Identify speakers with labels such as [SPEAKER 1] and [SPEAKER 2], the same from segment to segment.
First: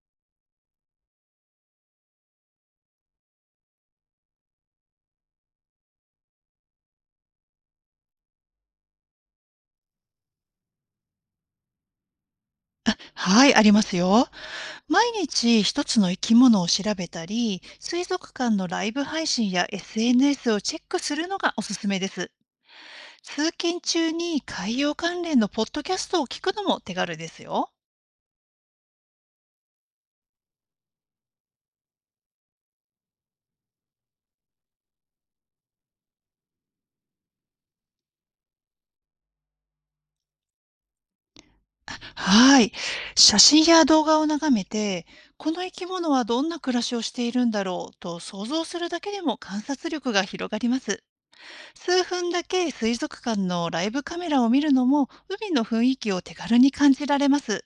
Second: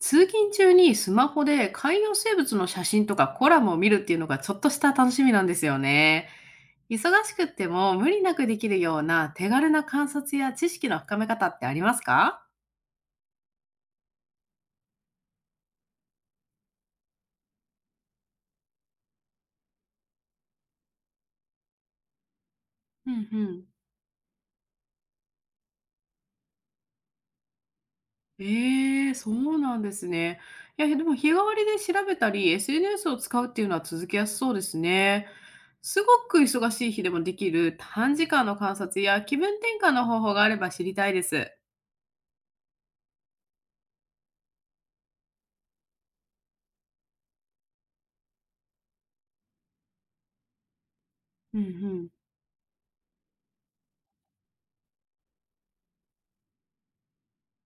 [SPEAKER 1] 通勤中にスマホで海洋生物の写真とかコラムを見るっていうのがちょっとした楽しみなんですよね。忙しくっても無理なくできるような手軽な観察や知識の深め方ってありますか？
[SPEAKER 2] はい、ありますよ。毎日一つの生き物を調べたり、水族館のライブ配信や SNS をチェックするのがおすすめです。
[SPEAKER 1] うんう
[SPEAKER 2] 通
[SPEAKER 1] ん。
[SPEAKER 2] 勤中に海洋関連のポッドキャストを聞くのも手軽ですよ。
[SPEAKER 1] ええ、そうなんですね。いや、でも日替わりで調べたり、SNS を使うっていうのは続けやすそうですね。すごく忙しい日でもできる短時間の観察や気分転換の方法があれば知りたいです。
[SPEAKER 2] はい。写真や動画を眺めて、この生き物はどんな暮らしをしているんだろうと想像するだけでも観察力が広がります。
[SPEAKER 1] うんう
[SPEAKER 2] 数
[SPEAKER 1] ん。
[SPEAKER 2] 分だけ水族館のライブカメラを見るのも海の雰囲気を手軽に感じられます。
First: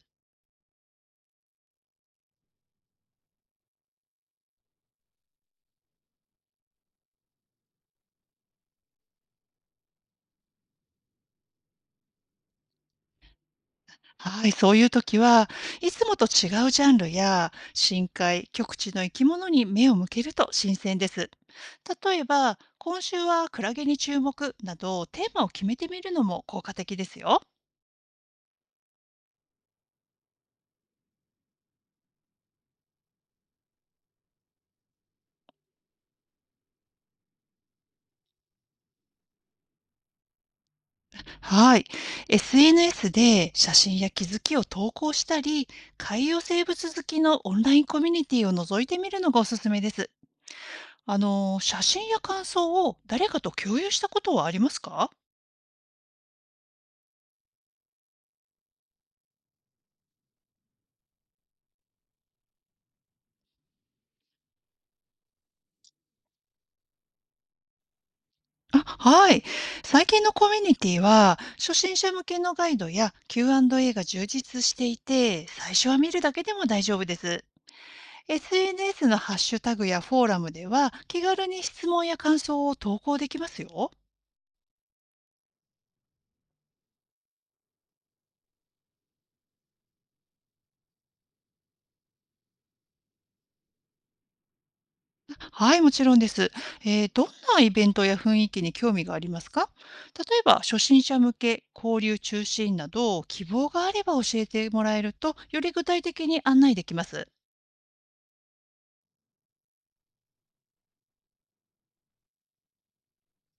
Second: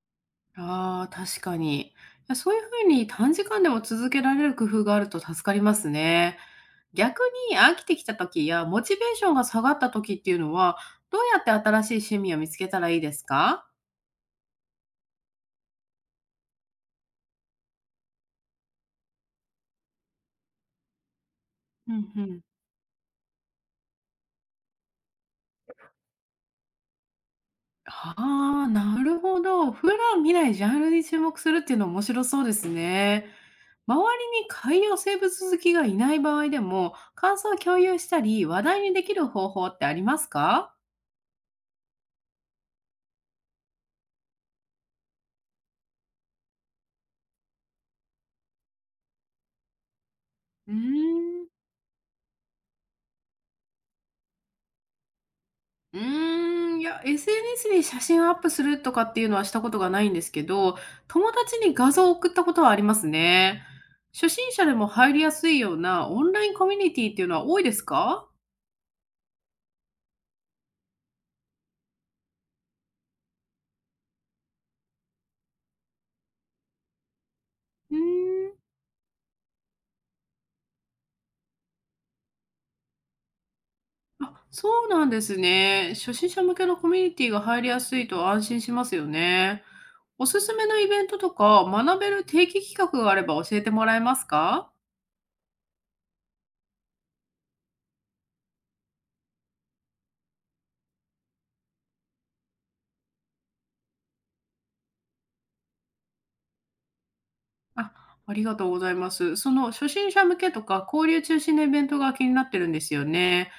[SPEAKER 1] ああ、確かに。いや、そういう風に短時間でも続けられる工夫があると助かりますね。逆に飽きてきた時やモチベーションが下がった時っていうのは、どうやって新しい趣味を見つけたらいいですか？
[SPEAKER 2] はい、そういう時はいつもと違うジャンルや深海、極地の生き物に目を向けると新鮮です。
[SPEAKER 1] うん
[SPEAKER 2] 例
[SPEAKER 1] う
[SPEAKER 2] え
[SPEAKER 1] ん。
[SPEAKER 2] ば、今週はクラゲに注目などテーマを決めてみるのも効果的ですよ。
[SPEAKER 1] ああ、なるほど。普段見ないジャンルに注目するっていうの面白そうですね。周りに海洋生物好きがいない場合でも、感想を共有したり、話題にできる方法ってありますか？
[SPEAKER 2] はい。SNS で写真や気づきを投稿したり、海洋生物好きのオンラインコミュニティを覗いてみるのがおすすめです。
[SPEAKER 1] うー
[SPEAKER 2] あ
[SPEAKER 1] ん。
[SPEAKER 2] の、写真や感想を誰かと共有したことはありますか？
[SPEAKER 1] うーん、いや、SNS に写真をアップするとかっていうのはしたことがないんですけど、友達に画像を送ったことはありますね。初心者でも入りやすいようなオンラインコミュニティっていうのは多いですか？
[SPEAKER 2] あ、はい。最近のコミュニティは、初心者向けのガイドや Q&A が充実していて、最初は見るだけでも大丈夫です。
[SPEAKER 1] うーん。
[SPEAKER 2] SNS のハッシュタグやフォーラムでは、気軽に質問や感想を投稿できますよ。
[SPEAKER 1] あ、そうなんですね。初心者向けのコミュニティが入りやすいと安心しますよね。おすすめのイベントとか学べる定期企画があれば教えてもらえますか？
[SPEAKER 2] はい、もちろんです。どんなイベントや雰囲気に興味がありますか？例えば、初心者向け、交流中心など、希望があれば教えてもらえると、より具体的に案内できます。
[SPEAKER 1] あ、ありがとうございます。その初心者向けとか交流中心のイベントが気になってるんですよね。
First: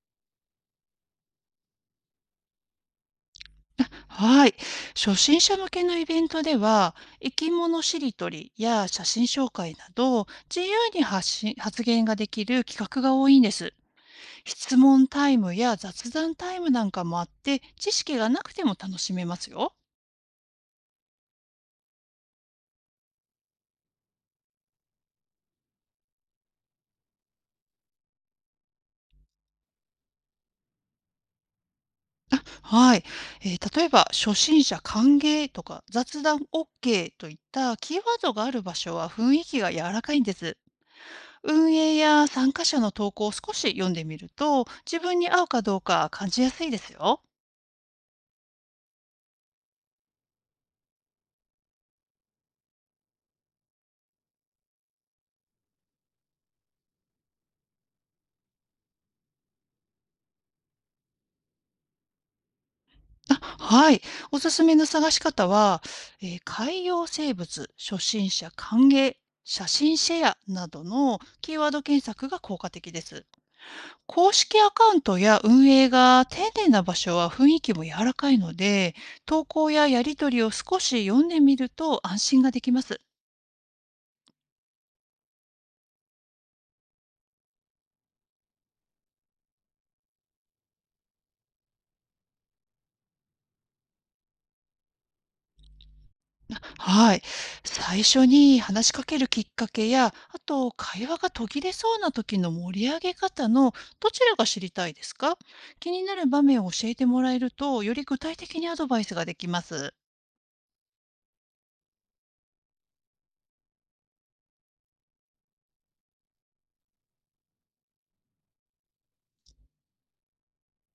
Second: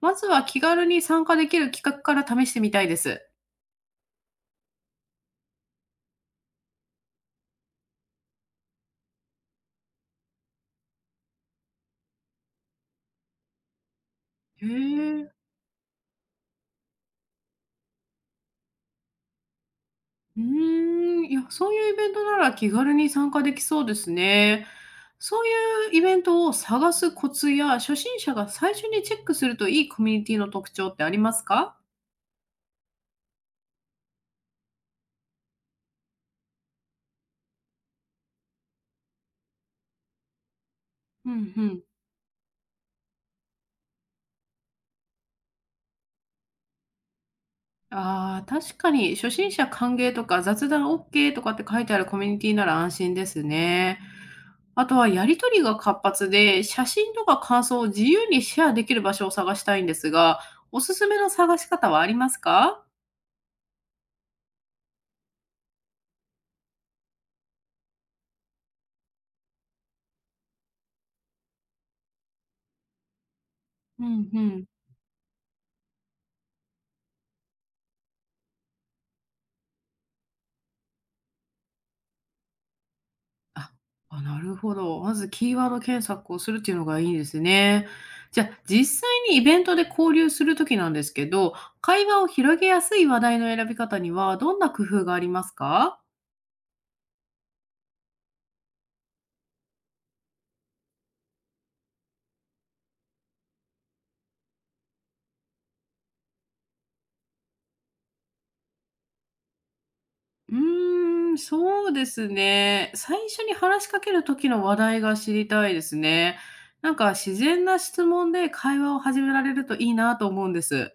[SPEAKER 1] まずは気軽に参加できる企画から試してみたいです。
[SPEAKER 2] はい。初心者向けのイベントでは、生き物しりとりや写真紹介など、自由に発信、発言ができる企画が多いんです。
[SPEAKER 1] へ
[SPEAKER 2] 質問タ
[SPEAKER 1] え。
[SPEAKER 2] イムや雑談タイムなんかもあって、知識がなくても楽しめますよ。
[SPEAKER 1] うーん。いや、そういうイベントなら気軽に参加できそうですね。そういうイベントを探すコツや初心者が最初にチェックするといいコミュニティの特徴ってありますか？
[SPEAKER 2] はい。例えば、初心者歓迎とか、雑談 OK といったキーワードがある場所は雰囲気が柔らかいんです。
[SPEAKER 1] うんう
[SPEAKER 2] 運
[SPEAKER 1] ん。
[SPEAKER 2] 営や参加者の投稿を少し読んでみると、自分に合うかどうか感じやすいですよ。
[SPEAKER 1] ああ、確かに初心者歓迎とか雑談 OK とかって書いてあるコミュニティなら安心ですね。あとはやり取りが活発で、写真とか感想を自由にシェアできる場所を探したいんですが、おすすめの探し方はありますか？
[SPEAKER 2] あ、はい。おすすめの探し方は、海洋生物、初心者歓迎、写真シェアなどのキーワード検索が効果的です。
[SPEAKER 1] うん
[SPEAKER 2] 公
[SPEAKER 1] う
[SPEAKER 2] 式
[SPEAKER 1] ん。
[SPEAKER 2] アカウントや運営が丁寧な場所は雰囲気も柔らかいので、投稿ややり取りを少し読んでみると安心ができます。
[SPEAKER 1] あ、あ、なるほど。まずキーワード検索をするっていうのがいいですね。じゃあ、実際にイベントで交流するときなんですけど、会話を広げやすい話題の選び方にはどんな工夫がありますか？
[SPEAKER 2] はい。最初に話しかけるきっかけや、あと会話が途切れそうな時の盛り上げ方のどちらが知りたいですか？気になる場面を教えてもらえると、より具体的にアドバイスができます。
[SPEAKER 1] うーん、そうですね。最初に話しかける時の話題が知りたいですね。なんか自然な質問で会話を始められるといいなと思うんです。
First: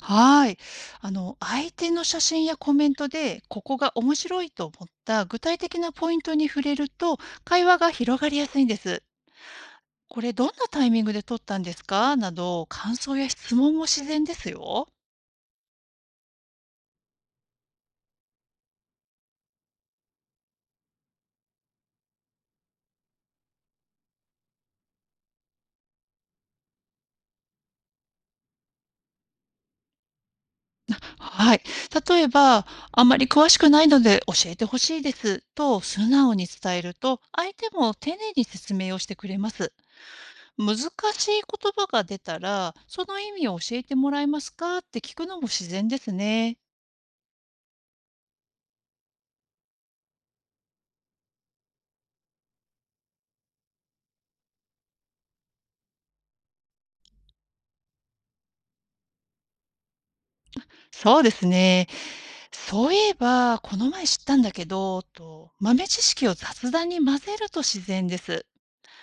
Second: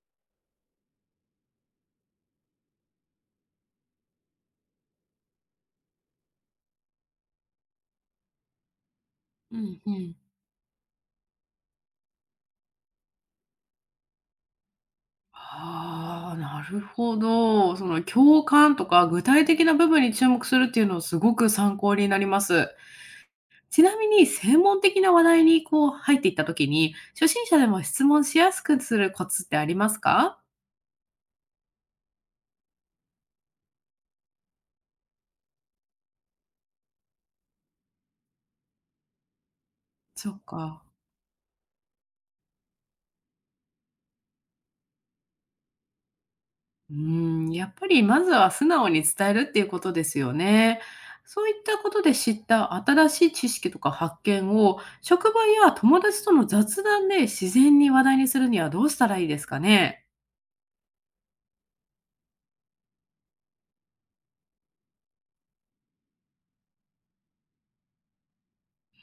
[SPEAKER 2] はい。あの、相手の写真やコメントで、ここが面白いと思った具体的なポイントに触れると、会話が広がりやすいんです。
[SPEAKER 1] うんうん。
[SPEAKER 2] これどんなタイミングで撮ったんですかなど、感想や質問も自然ですよ。
[SPEAKER 1] ああ、なるほど。その共感とか具体的な部分に注目するっていうのすごく参考になります。ちなみに専門的な話題にこう入っていった時に、初心者でも質問しやすくするコツってありますか？
[SPEAKER 2] はい。例えば、あまり詳しくないので教えてほしいですと素直に伝えると、相手も丁寧に説明をしてくれます。
[SPEAKER 1] そう
[SPEAKER 2] 難し
[SPEAKER 1] か。
[SPEAKER 2] い言葉が出たら、その意味を教えてもらえますかって聞くのも自然ですね。
[SPEAKER 1] うーん、やっぱりまずは素直に伝えるっていうことですよね。そういったことで知った新しい知識とか発見を、職場や友達との雑談で自然に話題にするにはどうしたらいいですかね？
[SPEAKER 2] そうですね。そういえば、この前知ったんだけど、と豆知識を雑談に混ぜると自然です。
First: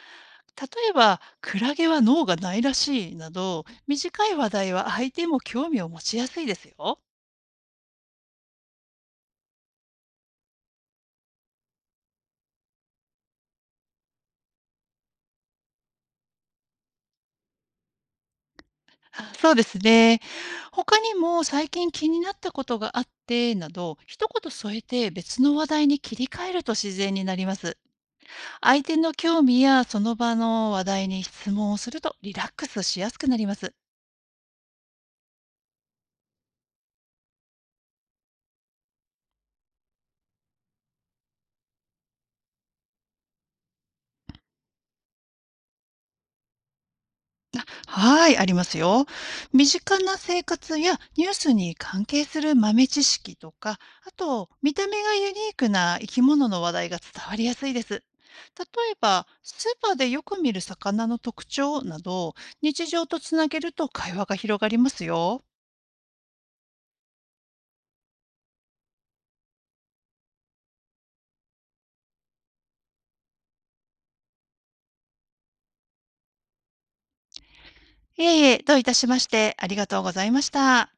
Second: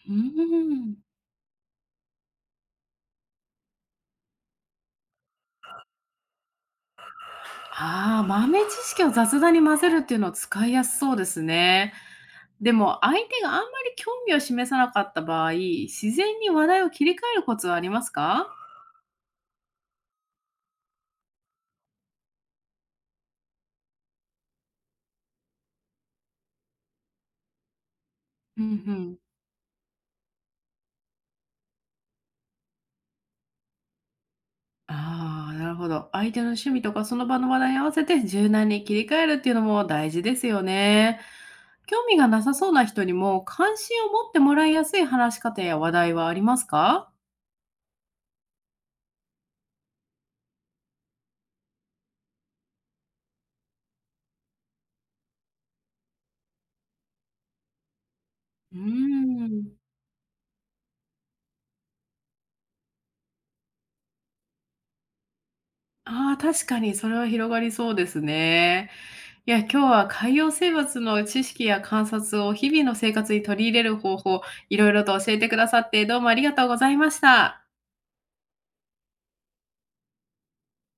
[SPEAKER 1] うー
[SPEAKER 2] 例え
[SPEAKER 1] ん。
[SPEAKER 2] ば、クラゲは脳がないらしいなど、短い話題は相手も興味を持ちやすいですよ。
[SPEAKER 1] ああ、豆知識を雑談に混ぜるっていうのは使いやすそうですね。でも相手があんまり興味を示さなかった場合、自然に話題を切り替えるコツはありますか？
[SPEAKER 2] そうですね。他にも最近気になったことがあってなど、一言添えて別の話題に切り替えると自然になります。
[SPEAKER 1] うんう
[SPEAKER 2] 相手の
[SPEAKER 1] ん。
[SPEAKER 2] 興味やその場の話題に質問をするとリラックスしやすくなります。
[SPEAKER 1] ああ、なるほど。相手の趣味とかその場の話題に合わせて柔軟に切り替えるっていうのも大事ですよね。興味がなさそうな人にも関心を持ってもらいやすい話し方や話題はありますか？
[SPEAKER 2] はい、ありますよ。身近な生活やニュースに関係する豆知識とか、あと見た目がユニークな生き物の話題が伝わりやすいです。例
[SPEAKER 1] う
[SPEAKER 2] えば、
[SPEAKER 1] ー
[SPEAKER 2] ス
[SPEAKER 1] ん。
[SPEAKER 2] ーパーでよく見る魚の特徴など、日常とつなげると会話が広がりますよ。
[SPEAKER 1] ああ、確かにそれは広がりそうですね。いや、今日は海洋生物の知識や観察を日々の生活に取り入れる方法、いろいろと教えてくださってどうもありがとうございました。
[SPEAKER 2] いえいえ、どういたしまして、ありがとうございました。